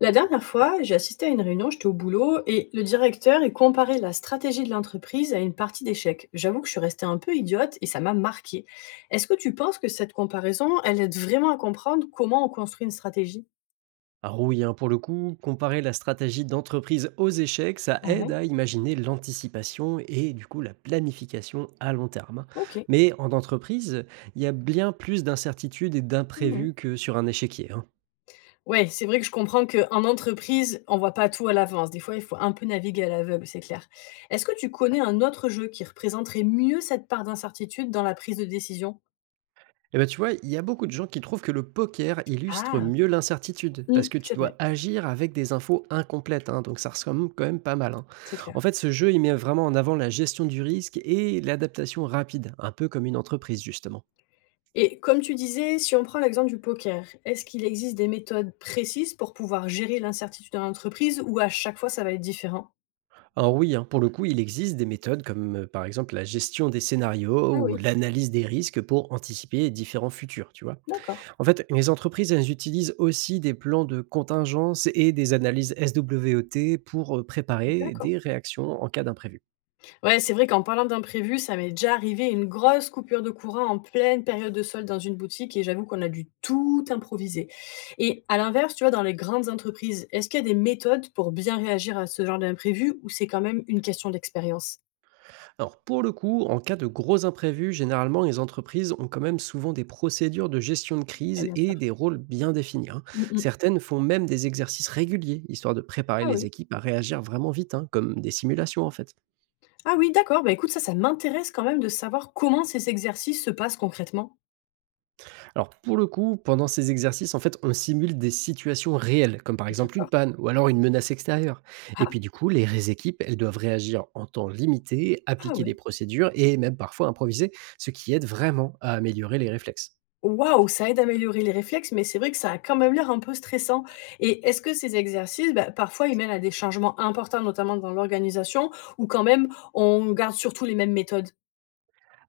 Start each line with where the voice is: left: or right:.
left: La dernière fois, j'ai assisté à une réunion, j'étais au boulot, et le directeur, il comparait la stratégie de l'entreprise à une partie d'échecs. J'avoue que je suis restée un peu idiote et ça m'a marquée. Est-ce que tu penses que cette comparaison, elle aide vraiment à comprendre comment on construit une stratégie?
right: Ah oui, hein, pour le coup, comparer la stratégie d'entreprise aux échecs, ça
left: Ouais,
right: aide à imaginer l'anticipation et du coup la planification à long terme. Hein.
left: ok.
right: Mais en entreprise, il y a bien plus d'incertitudes et
left: Mhm.
right: d'imprévus que sur un échiquier. Hein.
left: Ouais, c'est vrai que je comprends qu'en entreprise, on voit pas tout à l'avance. Des fois, il faut un peu naviguer à l'aveugle, c'est clair. Est-ce que tu connais un autre jeu qui représenterait mieux cette part d'incertitude dans la prise de décision?
right: Et ben tu vois, il y a beaucoup de gens qui trouvent que le poker illustre
left: Ah,
right: mieux l'incertitude, parce
left: mm,
right: que tu
left: c'est
right: dois
left: vrai,
right: agir avec des infos incomplètes, hein, donc ça ressemble quand même pas mal. Hein.
left: c'est clair.
right: En fait, ce jeu, il met vraiment en avant la gestion du risque et l'adaptation rapide, un peu comme une entreprise justement.
left: Et comme tu disais, si on prend l'exemple du poker, est-ce qu'il existe des méthodes précises pour pouvoir gérer l'incertitude dans l'entreprise ou à chaque fois ça va être différent?
right: Alors oui, hein, pour le coup, il existe des méthodes comme par exemple la gestion des scénarios
left: Ah
right: ou
left: oui,
right: l'analyse des risques pour anticiper les différents futurs, tu vois.
left: d'accord,
right: En fait, les entreprises, elles utilisent aussi des plans de contingence et des analyses SWOT pour préparer
left: d'accord.
right: des réactions en cas d'imprévu.
left: Ouais, c'est vrai qu'en parlant d'imprévu, ça m'est déjà arrivé une grosse coupure de courant en pleine période de solde dans une boutique et j'avoue qu'on a dû tout improviser. Et à l'inverse, tu vois, dans les grandes entreprises, est-ce qu'il y a des méthodes pour bien réagir à ce genre d'imprévu ou c'est quand même une question d'expérience?
right: Alors pour le coup, en cas de gros imprévus, généralement, les entreprises ont quand même souvent des procédures de gestion de
left: Eh
right: crise
left: bien
right: et
left: sûr.
right: des rôles bien définis. Hein.
left: Mm, mm.
right: Certaines font même des exercices réguliers, histoire de préparer
left: Ah
right: les
left: oui.
right: équipes à réagir vraiment vite, hein, comme des simulations en fait.
left: Ah oui, d'accord. Bah, écoute, ça m'intéresse quand même de savoir comment ces exercices se passent concrètement.
right: Alors pour le coup, pendant ces exercices, en fait, on simule des situations réelles, comme par exemple une
left: D'accord.
right: panne ou alors une menace extérieure. Et
left: Ah,
right: puis du coup, les équipes, elles doivent réagir en temps limité,
left: ah
right: appliquer des
left: ouais.
right: procédures et même parfois improviser, ce qui aide vraiment à améliorer les réflexes.
left: Waouh, ça aide à améliorer les réflexes, mais c'est vrai que ça a quand même l'air un peu stressant. Et est-ce que ces exercices, bah, parfois, ils mènent à des changements importants, notamment dans l'organisation, ou quand même, on garde surtout les mêmes méthodes?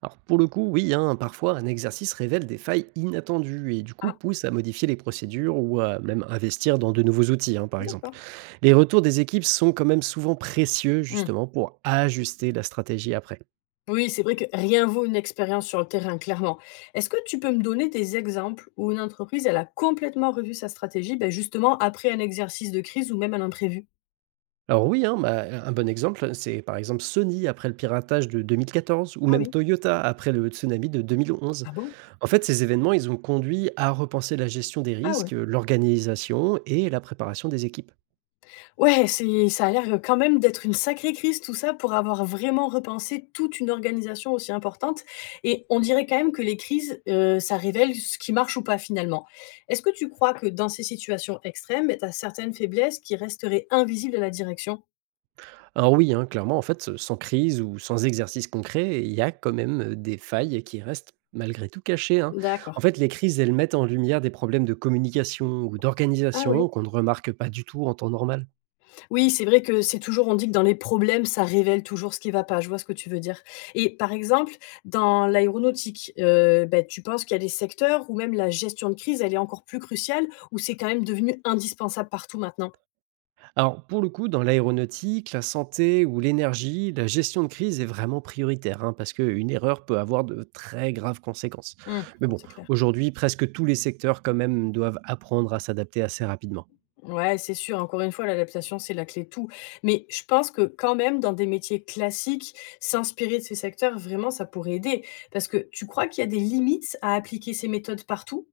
right: Alors pour le coup, oui, hein, parfois un exercice révèle des failles inattendues et du coup
left: Ah,
right: pousse à modifier les procédures ou à même investir dans de nouveaux outils, hein, par exemple.
left: d'accord.
right: Les retours des équipes sont quand même souvent précieux
left: Hmm.
right: justement pour ajuster la stratégie après.
left: Oui, c'est vrai que rien vaut une expérience sur le terrain, clairement. Est-ce que tu peux me donner des exemples où une entreprise, elle a complètement revu sa stratégie, bah, justement après un exercice de crise ou même un imprévu?
right: Alors oui, hein, bah, un bon exemple, c'est par exemple Sony après le piratage de 2014 ou
left: Ah
right: même
left: oui.
right: Toyota après le tsunami de 2011.
left: Ah bon?
right: En fait, ces événements, ils ont conduit à repenser la gestion des
left: Ah ouais.
right: risques, l'organisation et la préparation des équipes.
left: Ouais, c'est ça a l'air, quand même d'être une sacrée crise tout ça pour avoir vraiment repensé toute une organisation aussi importante et on dirait quand même que les crises, ça révèle ce qui marche ou pas finalement. Est-ce que tu crois que dans ces situations extrêmes, tu as certaines faiblesses qui resteraient invisibles à la direction?
right: Alors oui, hein, clairement, en fait, sans crise ou sans exercice concret, il y a quand même des failles qui restent malgré tout cachées. Hein. En
left: D'accord.
right: fait, les crises, elles mettent en lumière des problèmes de communication ou
left: Ah
right: d'organisation
left: oui.
right: qu'on ne remarque pas du tout en temps normal.
left: Oui, c'est vrai que c'est toujours on dit que dans les problèmes, ça révèle toujours ce qui va pas. Je vois ce que tu veux dire et par exemple, dans l'aéronautique, bah, tu penses qu'il y a des secteurs où même la gestion de crise, elle est encore plus cruciale, où c'est quand même devenu indispensable partout maintenant?
right: Alors, pour le coup, dans l'aéronautique, la santé ou l'énergie, la gestion de crise est vraiment prioritaire, hein, parce qu'une erreur peut avoir de très graves conséquences.
left: Mmh,
right: Mais bon,
left: c'est clair.
right: aujourd'hui, presque tous les secteurs quand même doivent apprendre à s'adapter assez rapidement.
left: Ouais, c'est sûr, encore une fois, l'adaptation, c'est la clé de tout. Mais je pense que quand même dans des métiers classiques, s'inspirer de ces secteurs, vraiment, ça pourrait aider. Parce que tu crois qu'il y a des limites à appliquer ces méthodes partout?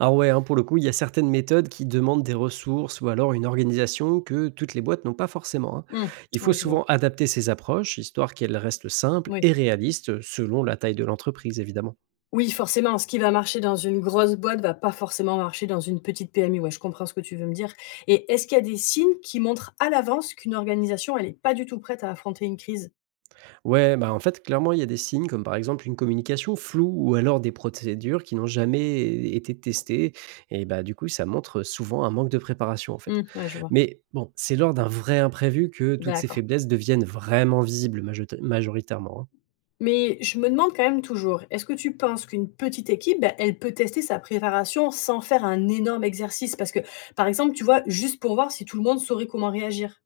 right: Alors ouais, hein, pour le coup, il y a certaines méthodes qui demandent des ressources ou alors une organisation que toutes les boîtes n'ont pas forcément. Hein.
left: Mmh,
right: Il faut
left: ouais, je vois.
right: souvent adapter ces approches, histoire qu'elles restent simples
left: Oui.
right: et réalistes selon la taille de l'entreprise, évidemment.
left: Oui, forcément, ce qui va marcher dans une grosse boîte va pas forcément marcher dans une petite PME. Ouais, je comprends ce que tu veux me dire. Et est-ce qu'il y a des signes qui montrent à l'avance qu'une organisation, elle est pas du tout prête à affronter une crise?
right: Ouais, bah, en fait, clairement, il y a des signes comme par exemple une communication floue ou alors des procédures qui n'ont jamais été testées. Et bah, du coup, ça montre souvent un manque de préparation en fait.
left: Mmh, ouais, je vois.
right: Mais bon, c'est lors d'un vrai imprévu que toutes ces
left: D'accord.
right: faiblesses deviennent vraiment visibles majoritairement. Hein.
left: Mais je me demande quand même toujours, est-ce que tu penses qu'une petite équipe, bah, elle peut tester sa préparation sans faire un énorme exercice? Parce que, par exemple, tu vois, juste pour voir si tout le monde saurait comment réagir.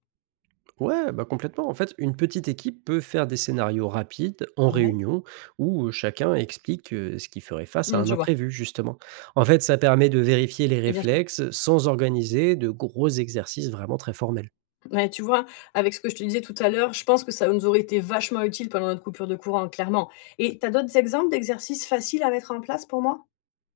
right: Ouais, bah complètement. En fait, une petite équipe peut faire des scénarios rapides en
left: Ouais.
right: réunion où chacun explique ce qui ferait face à
left: Mmh,
right: un
left: je vois.
right: imprévu, justement. En fait, ça permet de vérifier les
left: Et bien
right: réflexes sans organiser de gros exercices vraiment très formels.
left: ouais, tu vois, avec ce que je te disais tout à l'heure, je pense que ça nous aurait été vachement utile pendant notre coupure de courant, clairement. Et tu as d'autres exemples d'exercices faciles à mettre en place pour moi?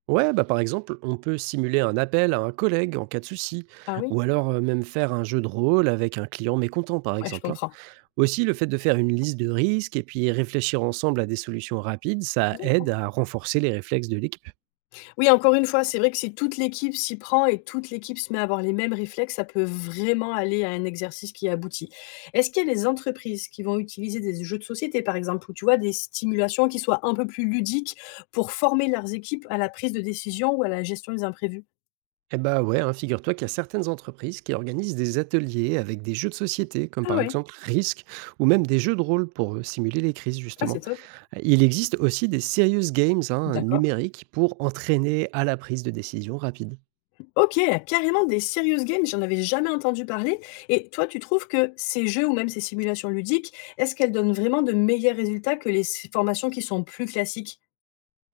right: Ouais, bah par exemple, on peut simuler un appel à un collègue en cas de souci,
left: Ah oui?
right: ou alors même faire un jeu de rôle avec un client mécontent, par
left: Ouais, je
right: exemple. Hein.
left: comprends.
right: Aussi, le fait de faire une liste de risques et puis réfléchir ensemble à des solutions rapides, ça aide
left: D'accord.
right: à renforcer les réflexes de l'équipe.
left: Oui, encore une fois, c'est vrai que si toute l'équipe s'y prend et toute l'équipe se met à avoir les mêmes réflexes, ça peut vraiment aller à un exercice qui aboutit. Est-ce qu'il y a des entreprises qui vont utiliser des jeux de société, par exemple, ou tu vois, des stimulations qui soient un peu plus ludiques pour former leurs équipes à la prise de décision ou à la gestion des imprévus?
right: Eh bah ouais, hein, figure-toi qu'il y a certaines entreprises qui organisent des ateliers avec des jeux de société, comme
left: Ah
right: par
left: ouais,
right: exemple Risk, ou même des jeux de rôle pour simuler les crises,
left: ah
right: justement.
left: c'est top.
right: Il existe aussi des serious games hein,
left: D'accord.
right: numériques pour entraîner à la prise de décision rapide.
left: OK, carrément des serious games, j'en avais jamais entendu parler et toi, tu trouves que ces jeux ou même ces simulations ludiques, est-ce qu'elles donnent vraiment de meilleurs résultats que les s formations qui sont plus classiques?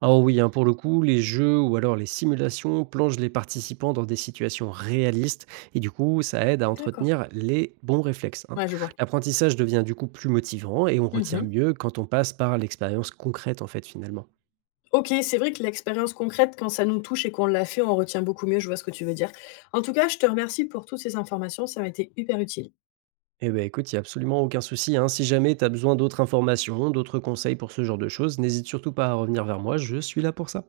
right: Ah oui, hein, pour le coup, les jeux ou alors les simulations plongent les participants dans des situations réalistes et du coup, ça aide à
left: D'accord,
right: entretenir les bons réflexes. Hein.
left: ouais, je vois.
right: L'apprentissage devient du coup plus motivant et on retient
left: Mmh.
right: mieux quand on passe par l'expérience concrète en fait finalement.
left: OK, c'est vrai que l'expérience concrète, quand ça nous touche et qu'on l'a fait, on retient beaucoup mieux, je vois ce que tu veux dire. En tout cas, je te remercie pour toutes ces informations, ça m'a été hyper utile.
right: Eh ben écoute, il n'y a absolument aucun souci. Hein. Si jamais tu as besoin d'autres informations, d'autres conseils pour ce genre de choses, n'hésite surtout pas à revenir vers moi, je suis là pour ça.